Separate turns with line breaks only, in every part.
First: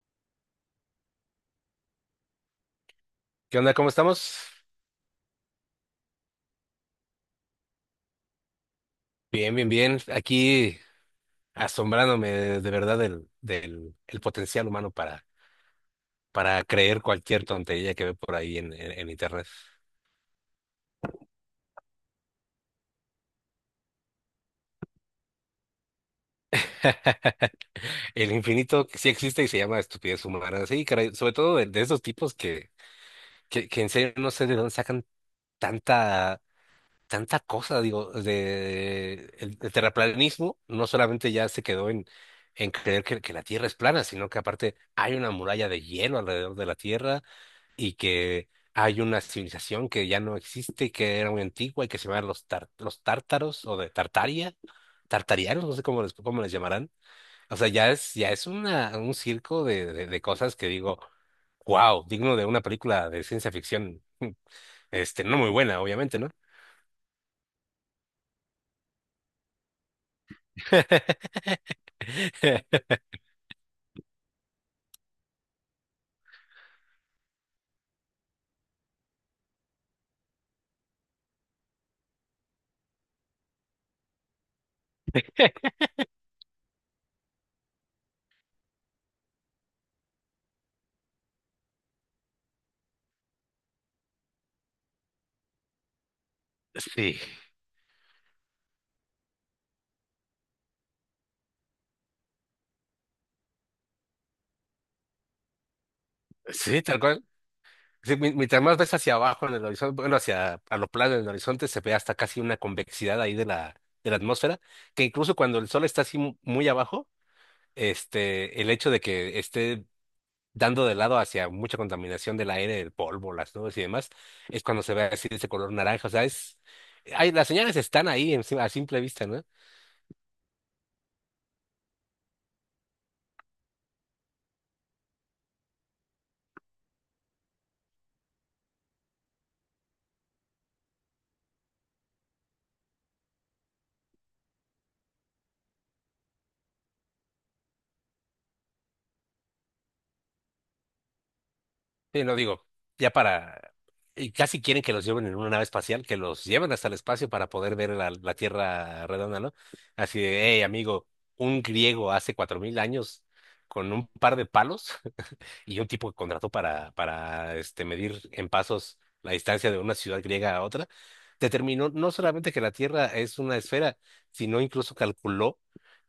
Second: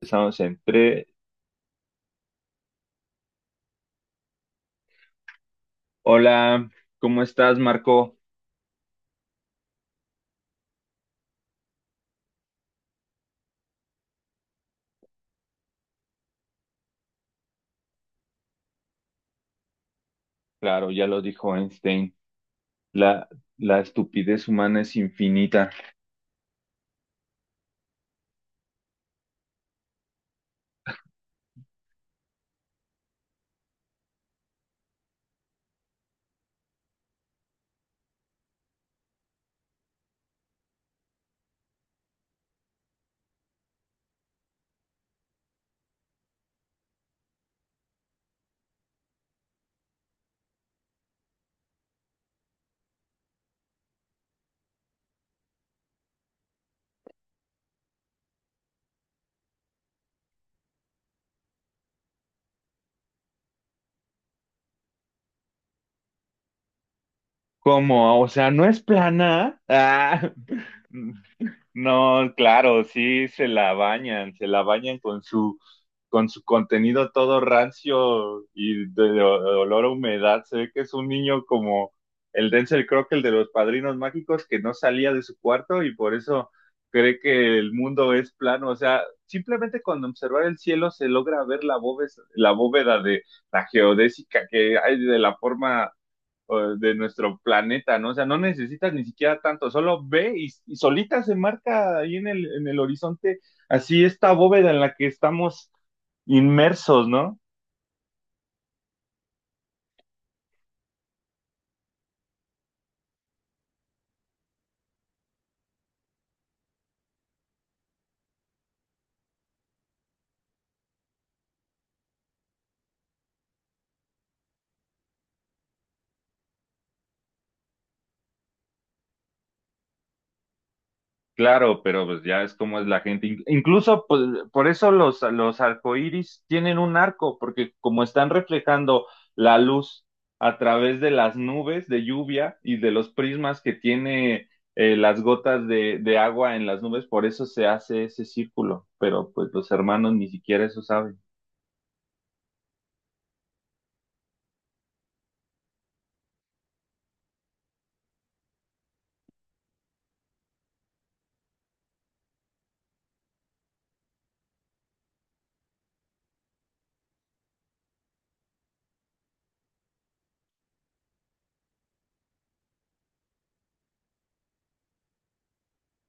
Estamos en tres.
¿Qué onda? ¿Cómo estamos?
Hola, ¿cómo estás, Marco?
Bien, bien, bien. Aquí asombrándome de verdad del, del el potencial humano para creer cualquier tontería que ve por ahí en internet.
Claro, ya lo dijo Einstein. La, la estupidez humana es infinita.
El infinito que sí existe y se llama estupidez humana. Sí, caray, sobre todo de esos tipos que en serio no sé de dónde sacan tanta, tanta cosa. Digo, el terraplanismo no solamente ya se quedó en creer que la Tierra es plana, sino que aparte hay una muralla de hielo alrededor de la Tierra y que hay una civilización que ya no existe, que era muy antigua y que se llaman los tártaros o de Tartaria, tartarianos, no sé cómo les llamarán. O sea, ya es un circo de cosas que digo, wow, digno de una película de ciencia ficción. No muy buena, obviamente, ¿no?
¿Cómo? O sea, ¿no es plana? Ah. No, claro, sí se la bañan con su contenido todo rancio y de olor a humedad. Se ve que es un niño como el Denzel Crockett, de los Padrinos Mágicos, que no salía de su cuarto y por eso cree que el mundo es plano. O sea, simplemente con observar el cielo se logra ver la bóveda de la geodésica que hay de la forma de
Sí,
nuestro planeta, ¿no? O sea, no necesitas ni siquiera tanto, solo ve y solita se marca ahí en el horizonte, así esta bóveda en la que estamos
sí, tal
inmersos,
cual.
¿no?
Sí, mientras más ves hacia abajo en el horizonte, bueno, hacia a lo plano en el horizonte, se ve hasta casi una convexidad ahí de la atmósfera, que incluso cuando el sol está así muy abajo, el hecho de que esté dando de lado hacia mucha contaminación del aire, el polvo, las nubes y demás, es cuando se ve así de ese color naranja. O sea, hay, las señales están ahí encima, a simple vista, ¿no?
Claro, pero pues ya es como es la gente. Incluso pues, por eso los arcoíris tienen un arco, porque como están reflejando la luz a través de las nubes de lluvia y de los prismas que tiene las gotas de agua en las nubes, por eso se hace ese círculo. Pero pues los hermanos ni siquiera eso saben.
Sí, no digo, ya para... Y casi quieren que los lleven en una nave espacial, que los lleven hasta el espacio para poder ver la Tierra redonda, ¿no? Así de, hey, amigo, un griego hace 4000 años con un par de palos y un tipo que contrató para medir en pasos la distancia de una ciudad griega a otra, determinó no solamente que la Tierra es una esfera, sino incluso calculó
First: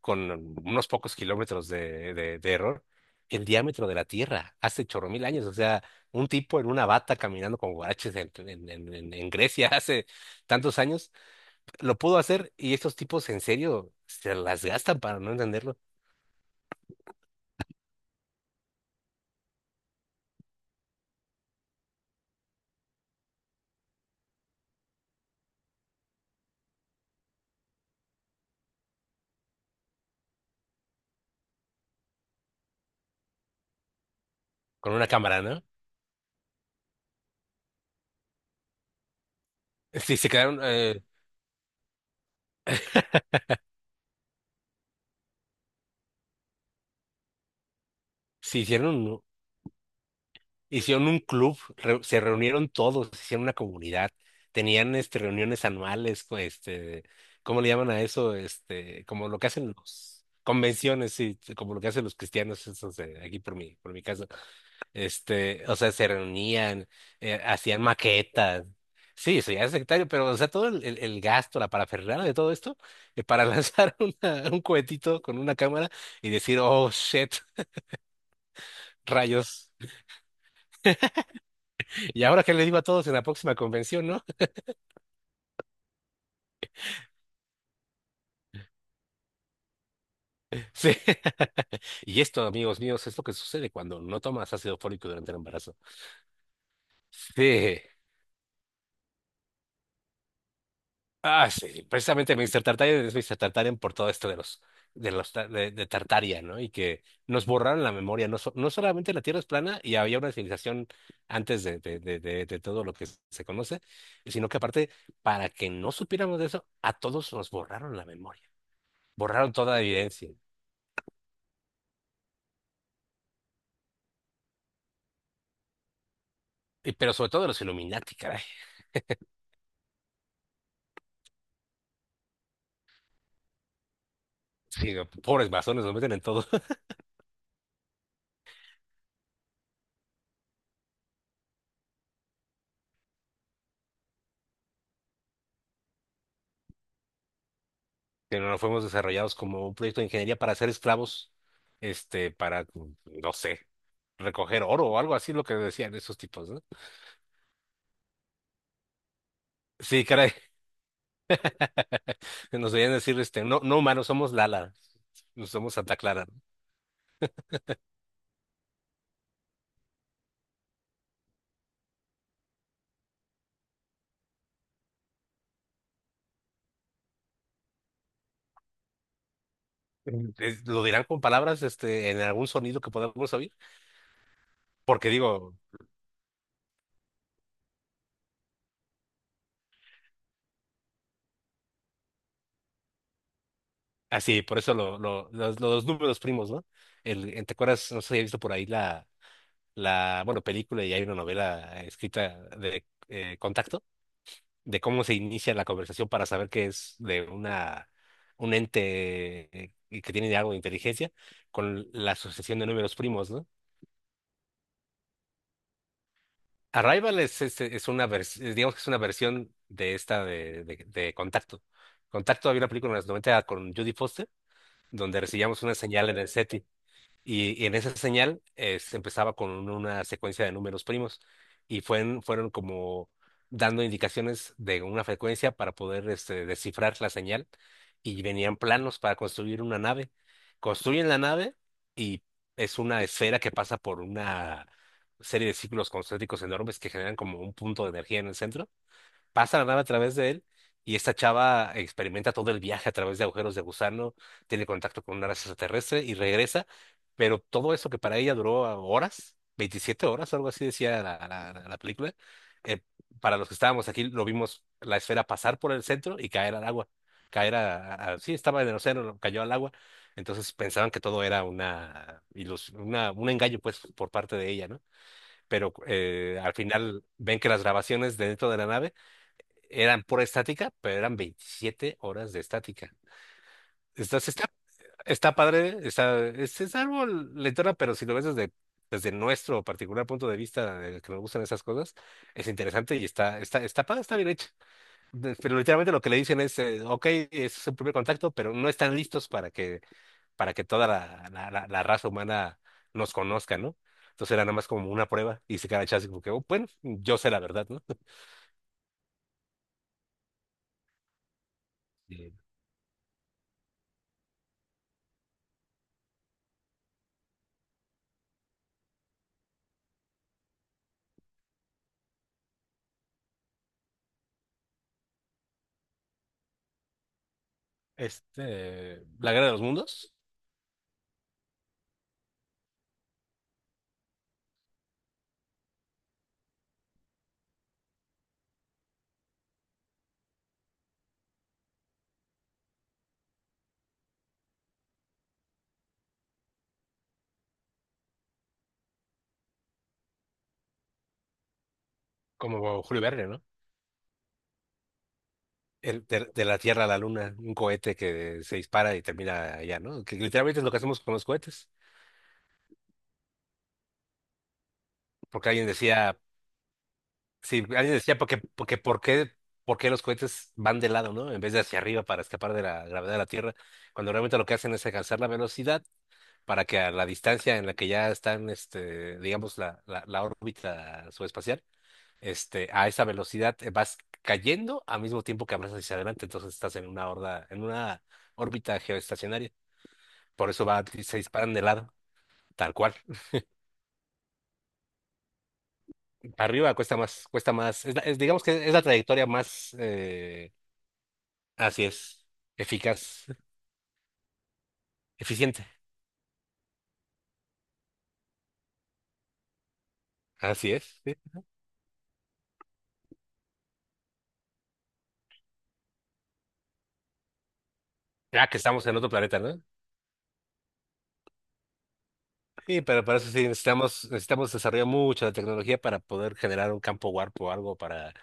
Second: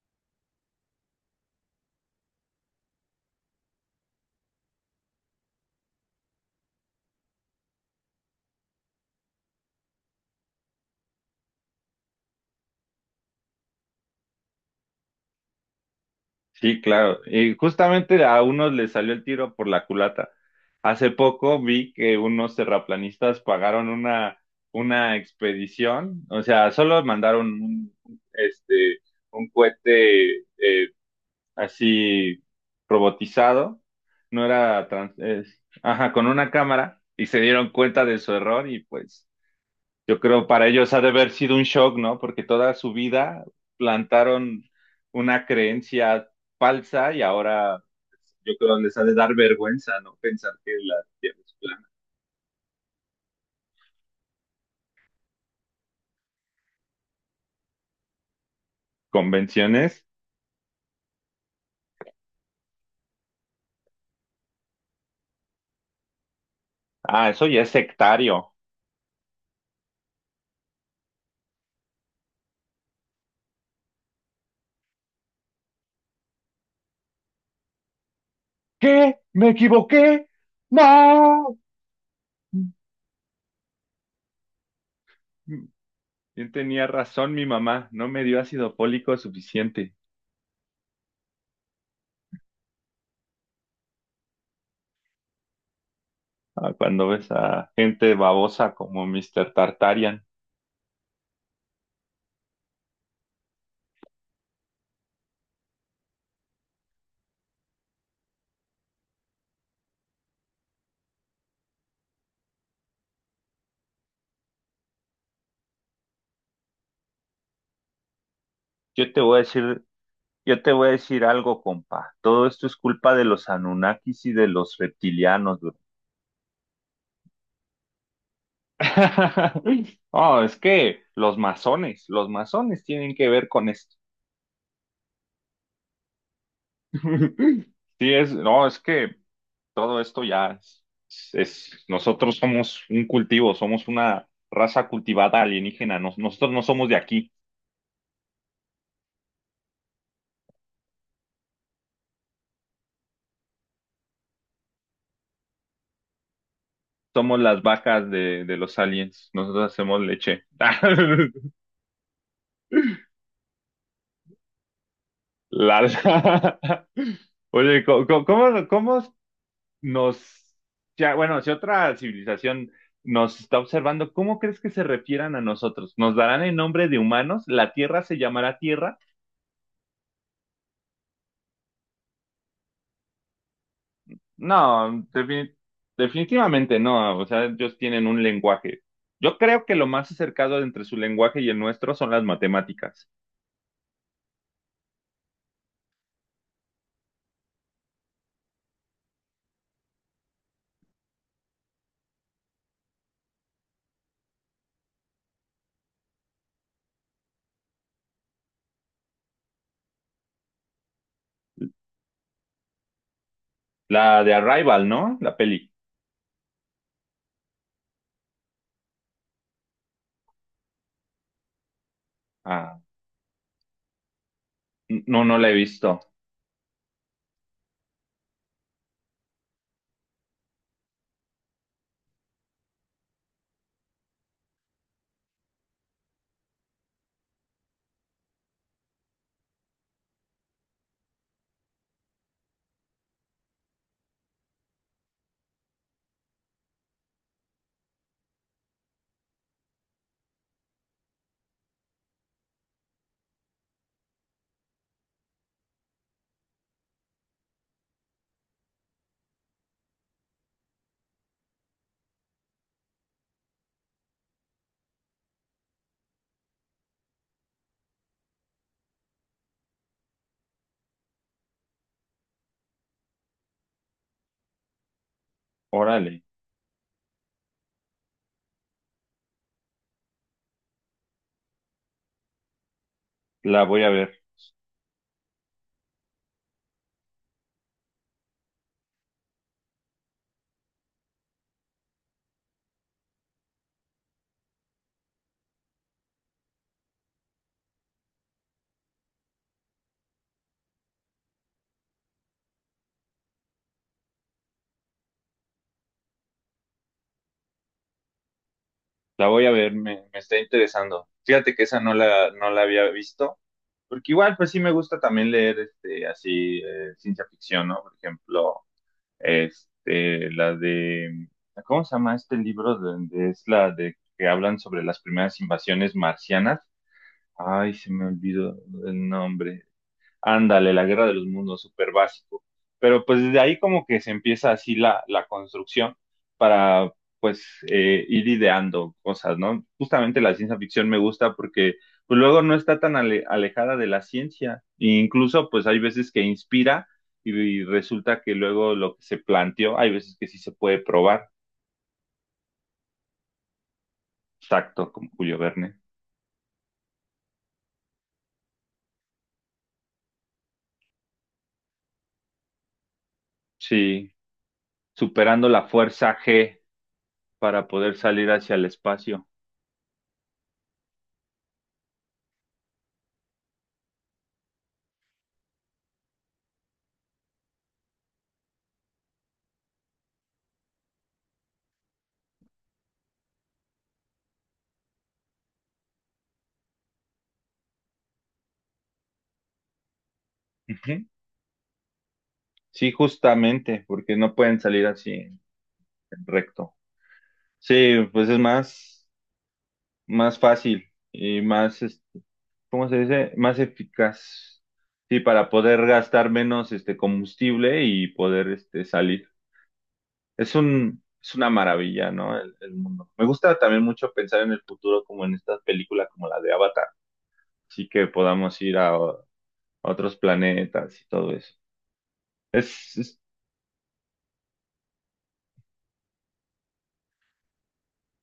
con unos pocos kilómetros de error el diámetro de la Tierra hace chorro mil años. O sea, un tipo en una bata caminando con guaraches en Grecia hace tantos años lo pudo hacer y estos tipos en serio se las gastan para no entenderlo
Sí, claro. Y justamente a unos les salió el tiro por la culata. Hace poco vi que unos terraplanistas pagaron una expedición, o sea, solo mandaron un, este, un cohete así robotizado, no era,
con una
trans-
cámara,
es-
¿no?
ajá, con una cámara y se dieron cuenta de su error y pues
Sí,
yo
se
creo
quedaron,
para ellos ha de haber sido un shock, ¿no? Porque toda su vida plantaron una creencia falsa y ahora yo
se
creo
hicieron
les ha de dar vergüenza, ¿no? Pensar que la
Hicieron un
Tierra es
club,
plana.
se reunieron todos, hicieron una comunidad, tenían reuniones anuales, ¿cómo le llaman a eso? Como lo que hacen
Convenciones.
los convenciones, sí, como lo que hacen los cristianos, esos de aquí por mi casa. O sea, se reunían,
Ah, eso ya es
hacían
sectario.
maquetas. Sí, eso ya es sectario, pero o sea, todo el gasto, la parafernalia de todo esto, para lanzar un cohetito con una cámara y decir, oh, shit,
¿Qué? ¿Me
rayos.
equivoqué? ¡No!
¿Y ahora qué le digo a todos en la próxima convención, no?
¿Quién tenía razón? Mi mamá no me dio ácido fólico suficiente.
Sí. Y esto, amigos míos, es lo que sucede cuando no tomas ácido fólico durante el embarazo.
Ah, cuando ves a
Sí.
gente babosa como Mr. Tartarian.
Ah, sí. Precisamente Mr. Tartarian es Mr. Tartarian por todo esto de los, de Tartaria, ¿no? Y que nos borraron la memoria. No, no solamente la Tierra es plana y había una civilización antes de todo lo que se conoce, sino que aparte, para que no supiéramos de eso, a todos nos borraron la memoria.
Yo te voy a
Borraron toda
decir
evidencia.
Yo te voy a decir algo, compa. Todo esto es culpa de los Anunnakis y de los reptilianos, bro.
Pero sobre todo los Illuminati, caray.
Oh, es que los masones tienen que ver con esto.
Sí, pobres masones, nos meten en todo.
Sí, es, no, es que todo esto ya es, nosotros somos un cultivo, somos una raza cultivada alienígena, nosotros no somos de aquí,
Que no fuimos desarrollados como un proyecto de ingeniería para ser esclavos, para, no sé, recoger oro o algo así, lo que decían esos tipos, ¿no?
somos las vacas de los aliens, nosotros hacemos
Sí, caray,
leche.
nos debían decir, no, no humanos, somos Lala, no somos
La-
Santa Clara.
la- Oye, ¿cómo nos, ya, bueno, si otra civilización nos está observando, ¿cómo crees que se refieran a nosotros? ¿Nos darán el nombre de humanos? ¿La Tierra se llamará Tierra?
Lo dirán con palabras, en algún sonido que podamos oír,
No,
porque digo,
defini- Definitivamente no, o sea, ellos tienen un lenguaje. Yo creo que lo más acercado entre su lenguaje y el nuestro son las matemáticas.
así, por eso los números primos, ¿no? ¿Te acuerdas? No sé si has visto por ahí la, bueno, película y hay una novela escrita de Contacto. De cómo se inicia la conversación para saber que es de una un ente que tiene algo de inteligencia con la asociación de números primos, ¿no?
La de Arrival, ¿no? La peli.
Arrival es, es una versión, digamos que es una versión de esta de Contacto. Contacto había una
Ah,
película en los 90 con Judy Foster, donde
no, no la he
recibíamos una
visto.
señal en el SETI. Y en esa señal se empezaba con una secuencia de números primos y fueron como dando indicaciones de una frecuencia para poder descifrar la señal y venían planos para construir una nave. Construyen la nave y es una esfera que pasa por una serie de círculos concéntricos enormes que generan como un punto de energía en el centro pasa la nave a través de él y esta chava experimenta todo el viaje a través de agujeros de gusano, tiene contacto con una raza extraterrestre y regresa, pero todo eso que para ella duró horas, 27 horas, algo así decía la, la película, eh, para los que estábamos aquí lo vimos la esfera pasar por el centro y caer al agua, caer sí, estaba en el océano, cayó al agua, entonces pensaban que todo era un engaño pues por parte de ella, ¿no? Pero
Órale,
al final ven que las grabaciones de dentro de la nave eran pura estática, pero eran 27 horas de estática.
la voy a ver,
Estás, está, Está padre, es algo lentona, pero si lo ves desde nuestro particular punto de vista, de que nos gustan esas cosas, es interesante y está padre, está bien hecha. Pero literalmente lo que le dicen es, ok, es un primer contacto, pero no están listos para que, toda la raza humana nos conozca, ¿no? Entonces era nada más como una prueba y se queda echado así como que, "Oh, bueno, yo sé la verdad, ¿no?"
la voy a ver, me está interesando. Fíjate que esa
Sí.
no la había visto. Porque igual, pues sí me gusta también leer este, así, ciencia ficción, ¿no? Por ejemplo, este, ¿cómo se llama este libro? Es la de que hablan sobre las primeras invasiones marcianas. Ay, se me olvidó el
La Guerra de los
nombre.
Mundos.
Ándale, la Guerra de los Mundos, súper básico. Pero pues desde ahí como que se empieza así la, la construcción para pues ir ideando cosas, ¿no? Justamente la ciencia ficción me gusta porque pues luego no está tan alejada de la ciencia. E incluso pues hay veces que inspira y resulta que luego lo que se planteó, hay veces que sí se puede probar.
Como Julio Verne, ¿no?
Exacto, como Julio Verne.
De la Tierra a la Luna, un cohete que se dispara y termina allá, ¿no? Que literalmente es lo que hacemos con los cohetes.
Sí, superando
Porque alguien
la
decía,
fuerza G
sí,
para
alguien
poder
decía,
salir hacia el
¿por
espacio.
qué, por qué los cohetes van de lado, ¿no? En vez de hacia arriba para escapar de la gravedad de la Tierra, cuando realmente lo que hacen es alcanzar la velocidad para que a la distancia en la que ya están, digamos, la órbita subespacial, a esa velocidad vas cayendo al mismo tiempo que avanzas hacia adelante, entonces estás en una horda, en una órbita geoestacionaria. Por eso va, se disparan de lado, tal
Sí,
cual.
justamente, porque no pueden salir así en
Arriba
recto.
cuesta más,
Sí, pues es
digamos que es la
más,
trayectoria más,
más fácil y más,
así
es-
es,
¿cómo se
eficaz,
dice? Más eficaz. Sí, para
eficiente.
poder gastar menos este combustible y poder este salir.
Así es, sí.
Es una maravilla, ¿no? El mundo. Me gusta también mucho pensar en el futuro como en estas películas como la de Avatar, así que
Ya que
podamos ir
estamos en otro planeta, ¿no?
a otros planetas y todo
Sí,
eso.
pero para eso sí necesitamos desarrollar mucho la tecnología para poder generar un campo warp o algo para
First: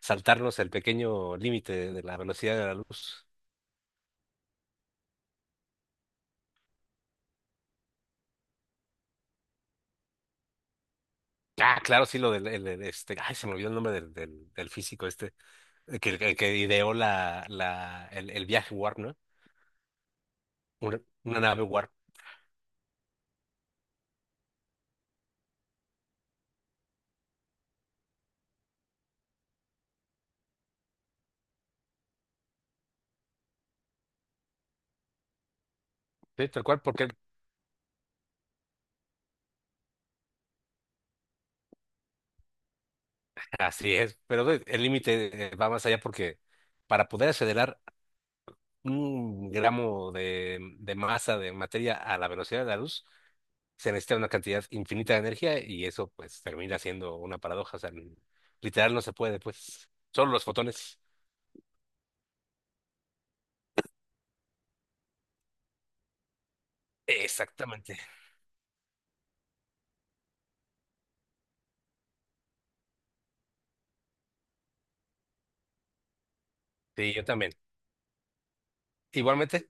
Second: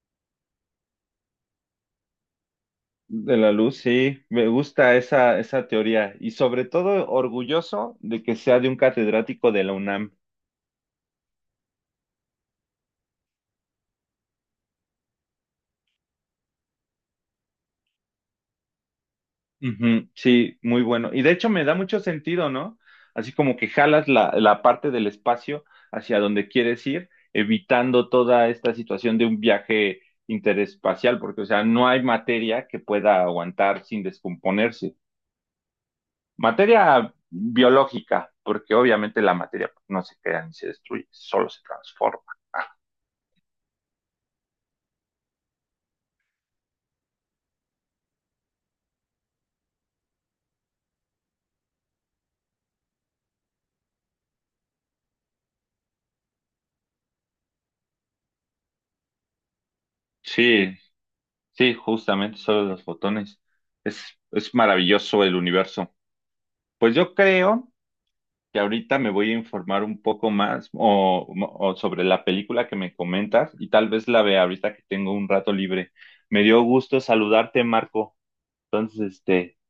saltarnos el pequeño límite de la velocidad de la luz.
De la luz, sí, me gusta esa, esa teoría y sobre todo orgulloso de que sea de un catedrático de la UNAM.
Ah, claro, sí, lo del se me olvidó el nombre del físico este, que ideó la, el viaje Warp, ¿no?
Ujú, sí, muy
Una,
bueno. Y de
una
hecho
nave
me da
Warp.
mucho sentido, ¿no? Así como que jalas la parte del espacio hacia donde quieres ir, evitando toda esta situación de un viaje interespacial, porque, o sea, no hay materia que pueda aguantar sin descomponerse.
Sí, tal cual, porque
Materia biológica, porque obviamente la materia pues, no se crea ni se destruye, solo se transforma.
así es, pero el límite va más allá porque para poder acelerar un gramo de masa de materia a la velocidad de la luz, se necesita una cantidad infinita de energía y eso pues termina siendo una paradoja, o sea, literal no se puede, pues, solo los
Sí,
fotones.
sí, justamente solo los botones. Es, es maravilloso el universo. Pues yo creo
Exactamente.
que ahorita me voy a informar un poco más o sobre la película que me comentas y tal vez la vea ahorita que tengo un rato libre. Me dio gusto
Sí, yo también.
saludarte, Marco. Entonces, este,
Igualmente.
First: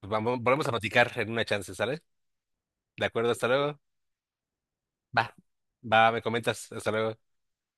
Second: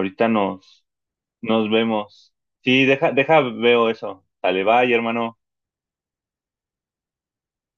Pues vamos, volvemos a
nos,
platicar en una
nos
chance, ¿sale?
vemos. Sí,
De acuerdo,
deja,
hasta luego.
veo eso. Dale, bye,
Va.
hermano.
Va, me comentas, hasta luego.